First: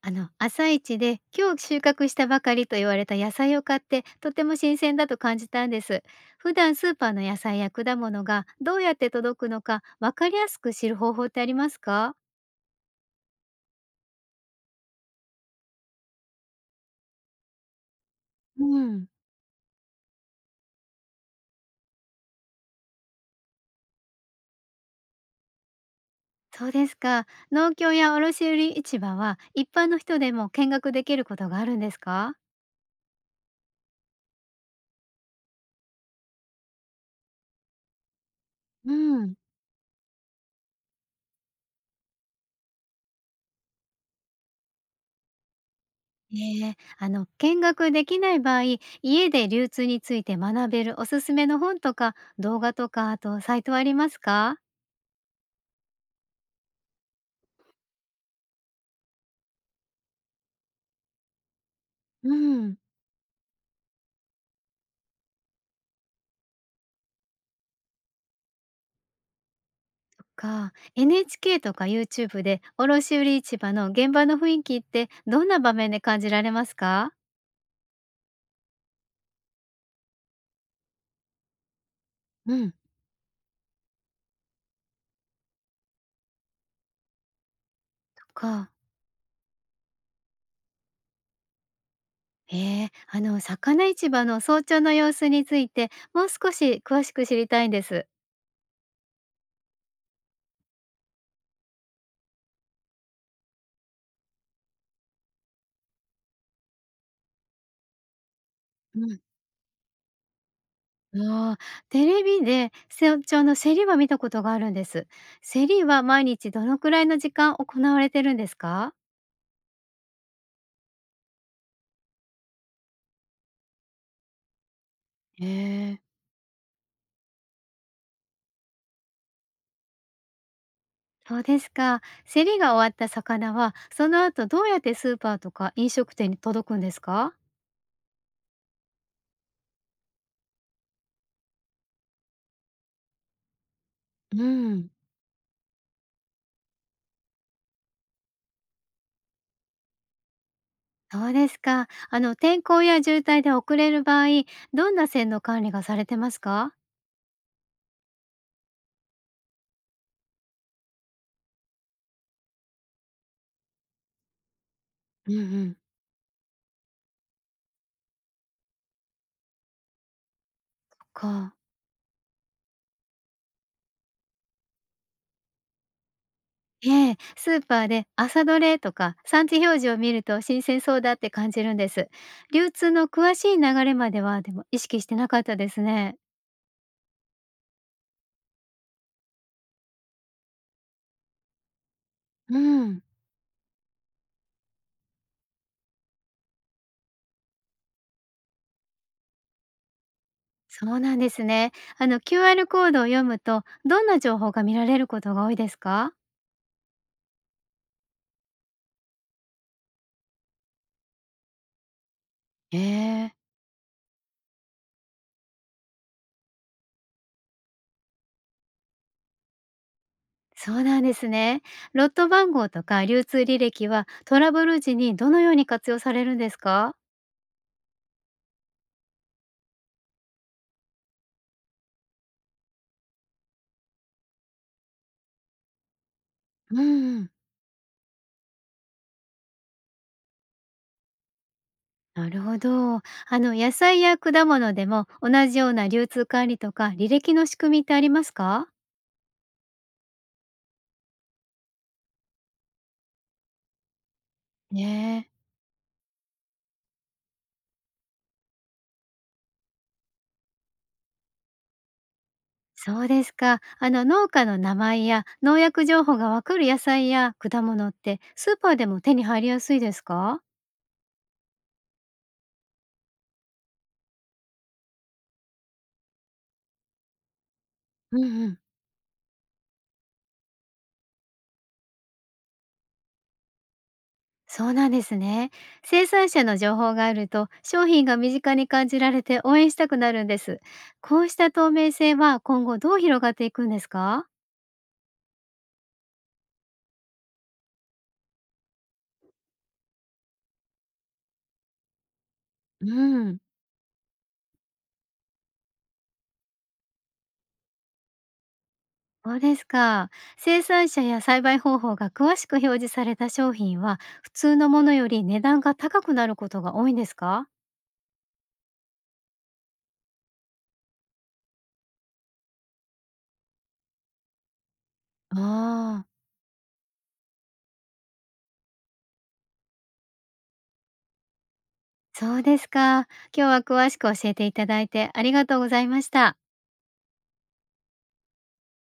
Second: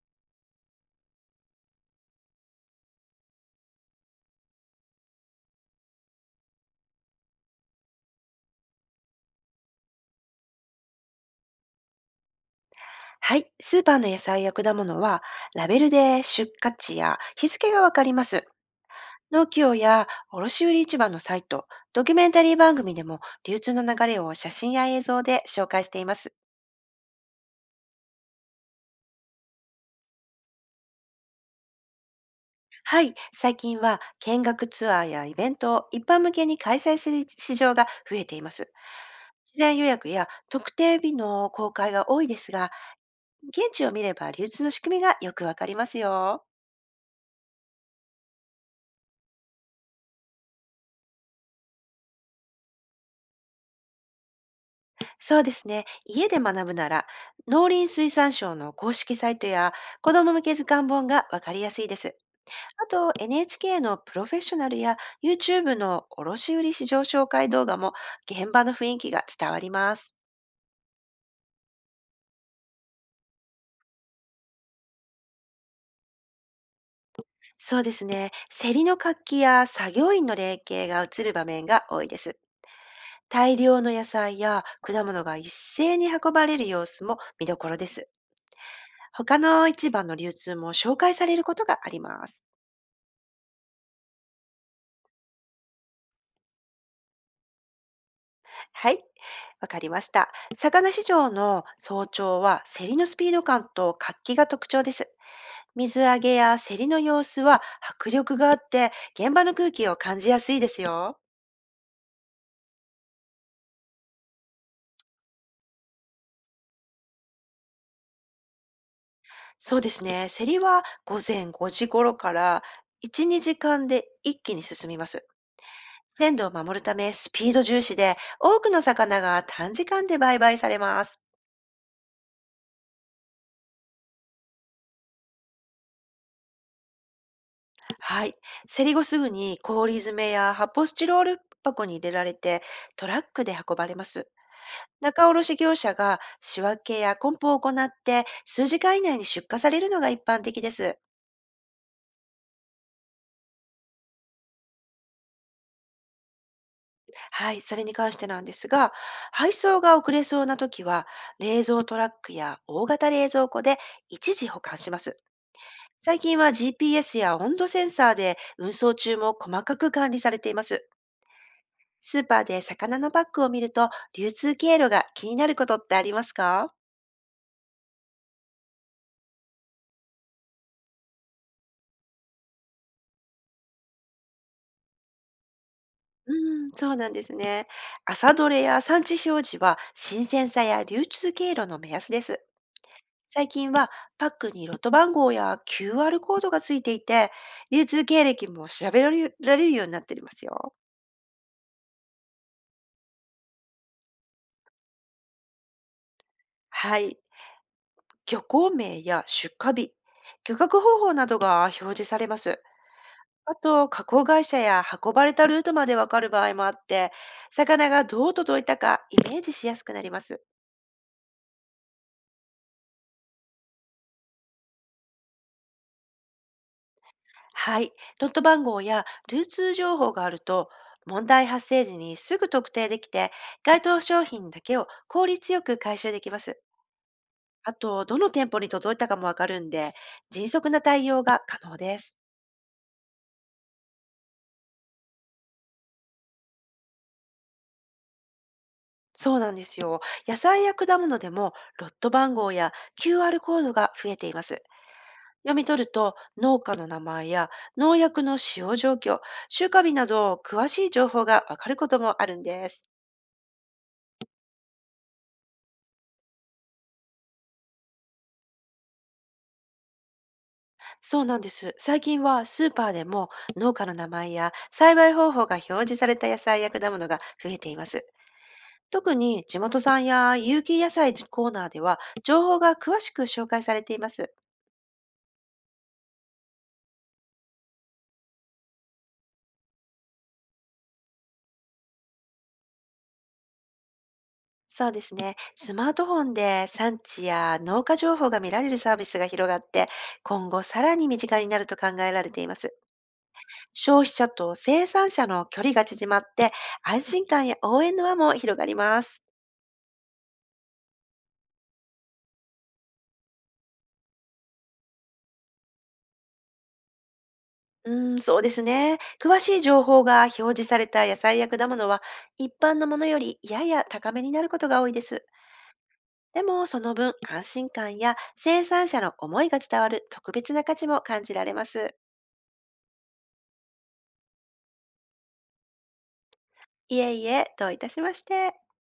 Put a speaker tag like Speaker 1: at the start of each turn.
Speaker 1: 朝市で今日収穫したばかりと言われた野菜を買って、とても新鮮だと感じたんです。普段スーパーの野菜や果物がどうやって届くのか、わかりやすく知る方法ってありますか？
Speaker 2: はい。スーパーの野菜や果物は、ラベルで出荷地や日付がわかります。
Speaker 1: うん、
Speaker 2: 農協や卸売市場のサイト、ドキュメンタリー番組でも流通の流れを写真や映像で紹介しています。
Speaker 1: そうですか。農協や卸売市場は一般の人でも見学できることがあるんですか？
Speaker 2: はい。最近は見学ツアーやイベントを一般向けに開催する市場が増えています。
Speaker 1: うん、
Speaker 2: 事前予約や特定日の公開が多いですが、現地を見れば流通の仕組みがよくわかりますよ。
Speaker 1: ええ、見学できない場合、家で流通について学べるおすすめの本とか動画とか、あとサイトはありますか？
Speaker 2: そうですね。家で学ぶなら、農林水産省の公式サイトや子ども向け図鑑本がわかりやすいです。
Speaker 1: うん。
Speaker 2: あと、NHK のプロフェッショナルや YouTube の卸売市場紹介動画も現場の雰囲気が伝わります。
Speaker 1: とか NHK とか YouTube で卸売市場の現場の雰囲気って、どんな場面で感じられますか？
Speaker 2: そうですね。競りの活気や作業員の連携が映る場面が多いです。
Speaker 1: うん、と
Speaker 2: 大量の野菜や果物が一斉に運ばれる様子も見どころです。
Speaker 1: か
Speaker 2: 他の市場の流通も紹介されることがあります。
Speaker 1: 魚市場の早朝の様子についてもう少し詳しく知りたいんです。
Speaker 2: はい、わかりました。魚市場の早朝は競りのスピード感と活気が特徴です。水揚げや競りの様子は迫力があって、現場の空気を感じやすいです
Speaker 1: う
Speaker 2: よ。
Speaker 1: ん、ああ、テレビで早朝の競りは見たことがあるんです。競りは毎日どのくらいの時間行われてるんですか？
Speaker 2: そうですね。競りは午前5時頃から1、2時間で一気に進みます。
Speaker 1: へえー。
Speaker 2: 鮮度を守るため、スピード重視で多くの魚が短時間で売買されます。
Speaker 1: そうですか。競りが終わった魚は、その後どうやってスーパーとか飲食店に届くんですか？
Speaker 2: はい。競り後すぐに氷詰めや発泡スチロール箱に入れられて、トラックで運ばれます。
Speaker 1: うん、
Speaker 2: 仲卸業者が仕分けや梱包を行って、数時間以内に出荷されるのが一般的です。
Speaker 1: そうですか。天候や渋滞で遅れる場合、どんな線の管理がされてますか？
Speaker 2: はい、それに関してなんですが、配送が遅れそうな時は冷蔵トラックや大型冷蔵庫で一時保管します。
Speaker 1: うんうん。
Speaker 2: 最近は GPS や温度センサーで運送中も細かく管理されています。
Speaker 1: か。
Speaker 2: スーパーで魚のバッグを見ると、流通経路が気になることってありますか？
Speaker 1: ええ、スーパーで朝どれとか産地表示を見ると、新鮮そうだって感じるんです。流通の詳しい流れまではでも意識してなかったですね。
Speaker 2: うん、そうなんですね。朝どれや産地表示は新鮮さや流通経路の目安です。
Speaker 1: うん。
Speaker 2: 最近はパックにロット番号や QR コードがついていて、流通経歴も調べられられるようになっていますよ。
Speaker 1: そうなんですね。QR コードを読むと、どんな情報が見られることが多いですか？
Speaker 2: はい。漁港名や出荷日、漁獲方法などが表示されます。
Speaker 1: へえ。
Speaker 2: あと、加工会社や運ばれたルートまでわかる場合もあって、魚がどう届いたかイメージしやすくなります。
Speaker 1: そうなんですね。ロット番号とか流通履歴はトラブル時にどのように活用されるんですか？
Speaker 2: はい。ロット番号や流通情報があると、問題発生時にすぐ特定できて、該当商品だけを効率よく回収できます。
Speaker 1: うんん。
Speaker 2: あと、どの店舗に届いたかもわかるんで、迅速な対応が可能です。
Speaker 1: なるほど。野菜や果物でも同じような流通管理とか履歴の仕組みってありますか？
Speaker 2: そうなんですよ。野菜や果物でも、ロット番号や QR コードが増えています。
Speaker 1: ねえ。
Speaker 2: 読み取ると、農家の名前や農薬の使用状況、収穫日など詳しい情報がわかることもあるんです。
Speaker 1: そうですか。農家の名前や農薬情報がわかる野菜や果物って、スーパーでも手に入りやすいですか？
Speaker 2: そうなんです。最近はスーパーでも農家の名前や栽培方法が表示された野菜や果物が増えています。
Speaker 1: うんうん。
Speaker 2: 特に地元産や有機野菜コーナーでは情報が詳しく紹介されています。
Speaker 1: そうなんですね。生産者の情報があると商品が身近に感じられて、応援したくなるんです。こうした透明性は、今後どう広がっていくんですか？
Speaker 2: そうですね。スマートフォンで産地や農家情報が見られるサービスが広がって、今後さらに身近になると考えられています。
Speaker 1: うん。
Speaker 2: 消費者と生産者の距離が縮まって、安心感や応援の輪も広がります。
Speaker 1: そうですか。生産者や栽培方法が詳しく表示された商品は、普通のものより値段が高くなることが多いんですか？
Speaker 2: うーん、そうですね。詳しい情報が表示された野菜や果物は、一般のものよりやや高めになることが多いです。
Speaker 1: ああ。
Speaker 2: でも、その分、安心感や生産者の思いが伝わる特別な価値も感じられます。
Speaker 1: そうですか。今日は詳しく教えていただいて、ありがとうございました。
Speaker 2: いえいえ、どういたしまして。